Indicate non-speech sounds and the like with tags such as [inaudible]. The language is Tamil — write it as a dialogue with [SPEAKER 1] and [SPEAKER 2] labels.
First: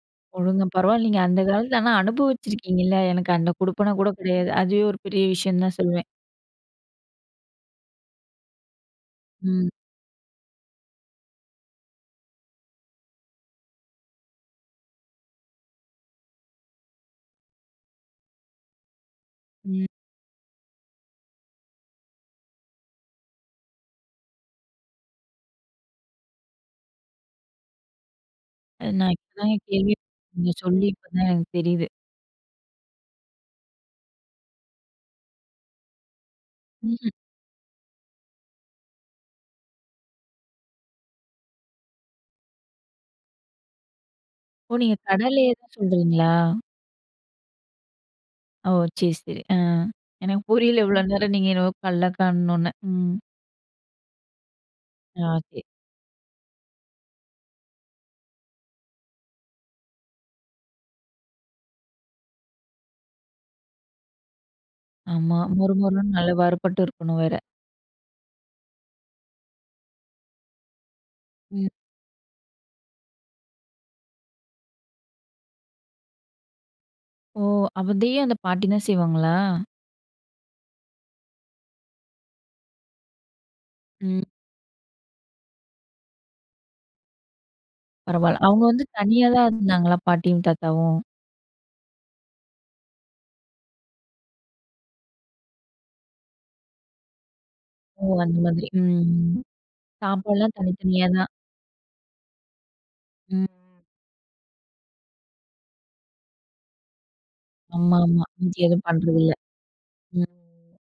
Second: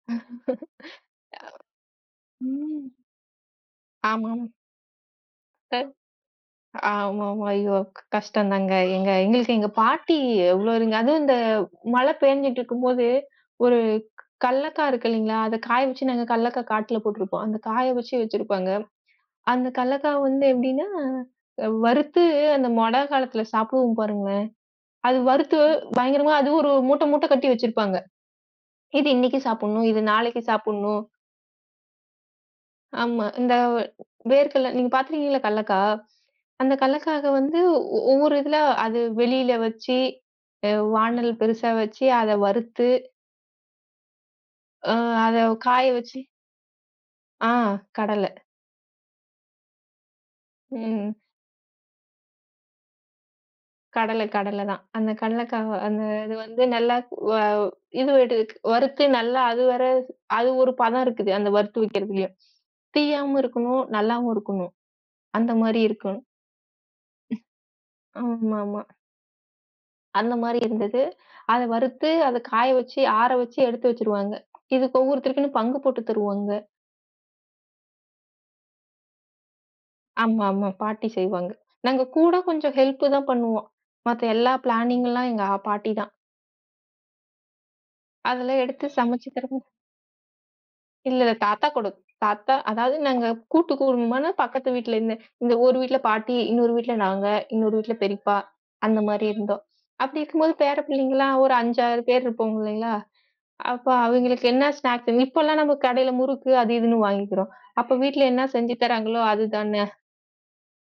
[SPEAKER 1] [laughs] அ,
[SPEAKER 2] ஒழுங்கா பரவால்லீங்க அந்தக் காலத்துல, ஆனா அனுபவிச்சிருக்கீங்க
[SPEAKER 1] ம்.
[SPEAKER 2] இல்ல, எனக்கு அந்தக் குடுப்பனா கூடக்
[SPEAKER 1] ஆமாம்.
[SPEAKER 2] கிடையாது. அதுவே ஒரு பெரிய விஷயம்னுதான் சொல்லுவேன்.
[SPEAKER 1] ஆமாமா. ஐயோ! கஷ்டம்தாங்க. எங்க எங்களுக்கு எங்க
[SPEAKER 2] ம்.
[SPEAKER 1] பாட்டி எவ்ளோ அதுவும் இந்த மழை பெய்ஞ்சிட்டுருக்கும்போது ஒரு கல்லக்காய் இருக்கு இல்லீங்களா, அத காய வச்சு நாங்க கல்லக்காய் காட்டுல போட்டுருப்போம். அந்த காய வச்சு வச்சிருப்பாங்க. அந்த
[SPEAKER 2] ம்.
[SPEAKER 1] கல்லக்காய் வந்து எப்படின்னா, அ வறுத்து அந்த மழை காலத்துல சாப்பிடுவோம் பாருங்க. அது வறுத்து பயங்கரமா அது ஒரு மூட்ட மூட்ட கட்டி வச்சிருப்பாங்க.
[SPEAKER 2] அ
[SPEAKER 1] "இது
[SPEAKER 2] நான் இப்ப
[SPEAKER 1] இன்னைக்கு
[SPEAKER 2] தான்
[SPEAKER 1] சாப்பிடணும். இது
[SPEAKER 2] கேள்விப்பட்டு,
[SPEAKER 1] நாளைக்கு
[SPEAKER 2] நீங்கச் சொல்லி
[SPEAKER 1] சாப்பிடணும்."
[SPEAKER 2] இப்ப தான் எனக்குத் தெரியுது.
[SPEAKER 1] ஆமா, இந்த வேர்க்கல்ல நீங்கப் பாத்துருக்கீங்களா கல்லக்காய். அந்தக்
[SPEAKER 2] ம்.
[SPEAKER 1] கல்லக்காக வந்து ஒவ்வொரு இதுல அது வெளில வச்சு. அ வானல் பெருசா வச்சு. அத வறுத்து
[SPEAKER 2] ஓ!
[SPEAKER 1] உ
[SPEAKER 2] நீங்கக்
[SPEAKER 1] அத
[SPEAKER 2] கடலையா தான்
[SPEAKER 1] காய வச்சு
[SPEAKER 2] சொல்றீங்களா?
[SPEAKER 1] அ, கடலை.
[SPEAKER 2] ஓ! சேரி, சரி. அ எனக்குப் புரியல இவ்ளோ
[SPEAKER 1] ம்.
[SPEAKER 2] நேரம் நீங்க என்னவோ, கள்ளக்கான்னோன. ம்.
[SPEAKER 1] கடலை கடலைதான். அந்தக்
[SPEAKER 2] ஆ. சரி.
[SPEAKER 1] கல்லக்காவ அந்த அது வந்து நல்லா, கு வ இது எடுக் வறுத்து நல்லா அது வரை. அது ஒரு பதம் இருக்குது. அந்த வறுத்து வைக்கிறதுலயும். தீயாம இருக்கணும், நல்லாவும் இருக்கணும்.
[SPEAKER 2] ஆமா,
[SPEAKER 1] அந்த மாதிரி
[SPEAKER 2] முறுமுறுன்னு
[SPEAKER 1] இருக்கணும்.
[SPEAKER 2] நல்லா வறுபட்டு இருக்கணும் வேற!
[SPEAKER 1] ஆமாமா. அந்த மாதிரி இருந்தது. அத
[SPEAKER 2] ம்.
[SPEAKER 1] வறுத்து, அத காய வச்சு, ஆற வச்சு எடுத்து வச்சிருவாங்க. இது ஒவ்வொருத்தருக்கும் பங்கு போட்டுத் தருவாங்க.
[SPEAKER 2] ஓ! அதையும் அந்தப் பாட்டி தான் செய்வாங்களா?
[SPEAKER 1] ஆமாமா, பாட்டி செய்வாங்க. நாங்க கூடக் கொஞ்சம் ஹெல்ப் தான் பண்ணுவோம்.
[SPEAKER 2] ம்.
[SPEAKER 1] மத்த எல்லா பிளானிங் எல்லாம் எங்க ஆ பாட்டிதான்.
[SPEAKER 2] பரவால்ல.
[SPEAKER 1] அதுல
[SPEAKER 2] அவங்க வந்து
[SPEAKER 1] எடுத்துச்
[SPEAKER 2] தனியா தான்
[SPEAKER 1] சமைச்சிக்கிறது
[SPEAKER 2] இருந்தாங்களா பாட்டியும் தாத்தாவும்?
[SPEAKER 1] இல்ல, தாத்தா கூட தாத்தா அதாவது நாங்க கூட்டு குடும்பபான பக்கத்து வீட்டுல இந்த. இந்த ஒரு வீட்டுல பாட்டி, இன்னொரு வீட்டுல நாங்க, இன்னொரு வீட்டுல
[SPEAKER 2] ஓ!
[SPEAKER 1] பெரியப்பா,
[SPEAKER 2] அந்த மாதிரி.
[SPEAKER 1] அந்த மாரி
[SPEAKER 2] ம்.
[SPEAKER 1] இருந்தோம். அப்படி இருக்கும்போது
[SPEAKER 2] சாப்பாடெல்லாம்
[SPEAKER 1] பேரப்
[SPEAKER 2] தனித்தனியா தான்.
[SPEAKER 1] பிள்ளைங்கலாம் ஒரு 5, 6 பேர் இருப்போம் இல்லீங்களா,
[SPEAKER 2] ம்.
[SPEAKER 1] அப்ப அவங்களுக்கு என்ன ஸ்னாக்ஸ், இப்ப எல்லாம் நம்ம கடைல முறுக்கு அது இதுன்னு வாங்கிக்கிறோம். அப்போ
[SPEAKER 2] ஆமாமா.
[SPEAKER 1] வீட்டுல என்ன
[SPEAKER 2] மிந்தி
[SPEAKER 1] செஞ்சு
[SPEAKER 2] எதுவும் பண்றது
[SPEAKER 1] தராங்களோ
[SPEAKER 2] இல்ல.
[SPEAKER 1] அதுதான்ன!
[SPEAKER 2] ம்.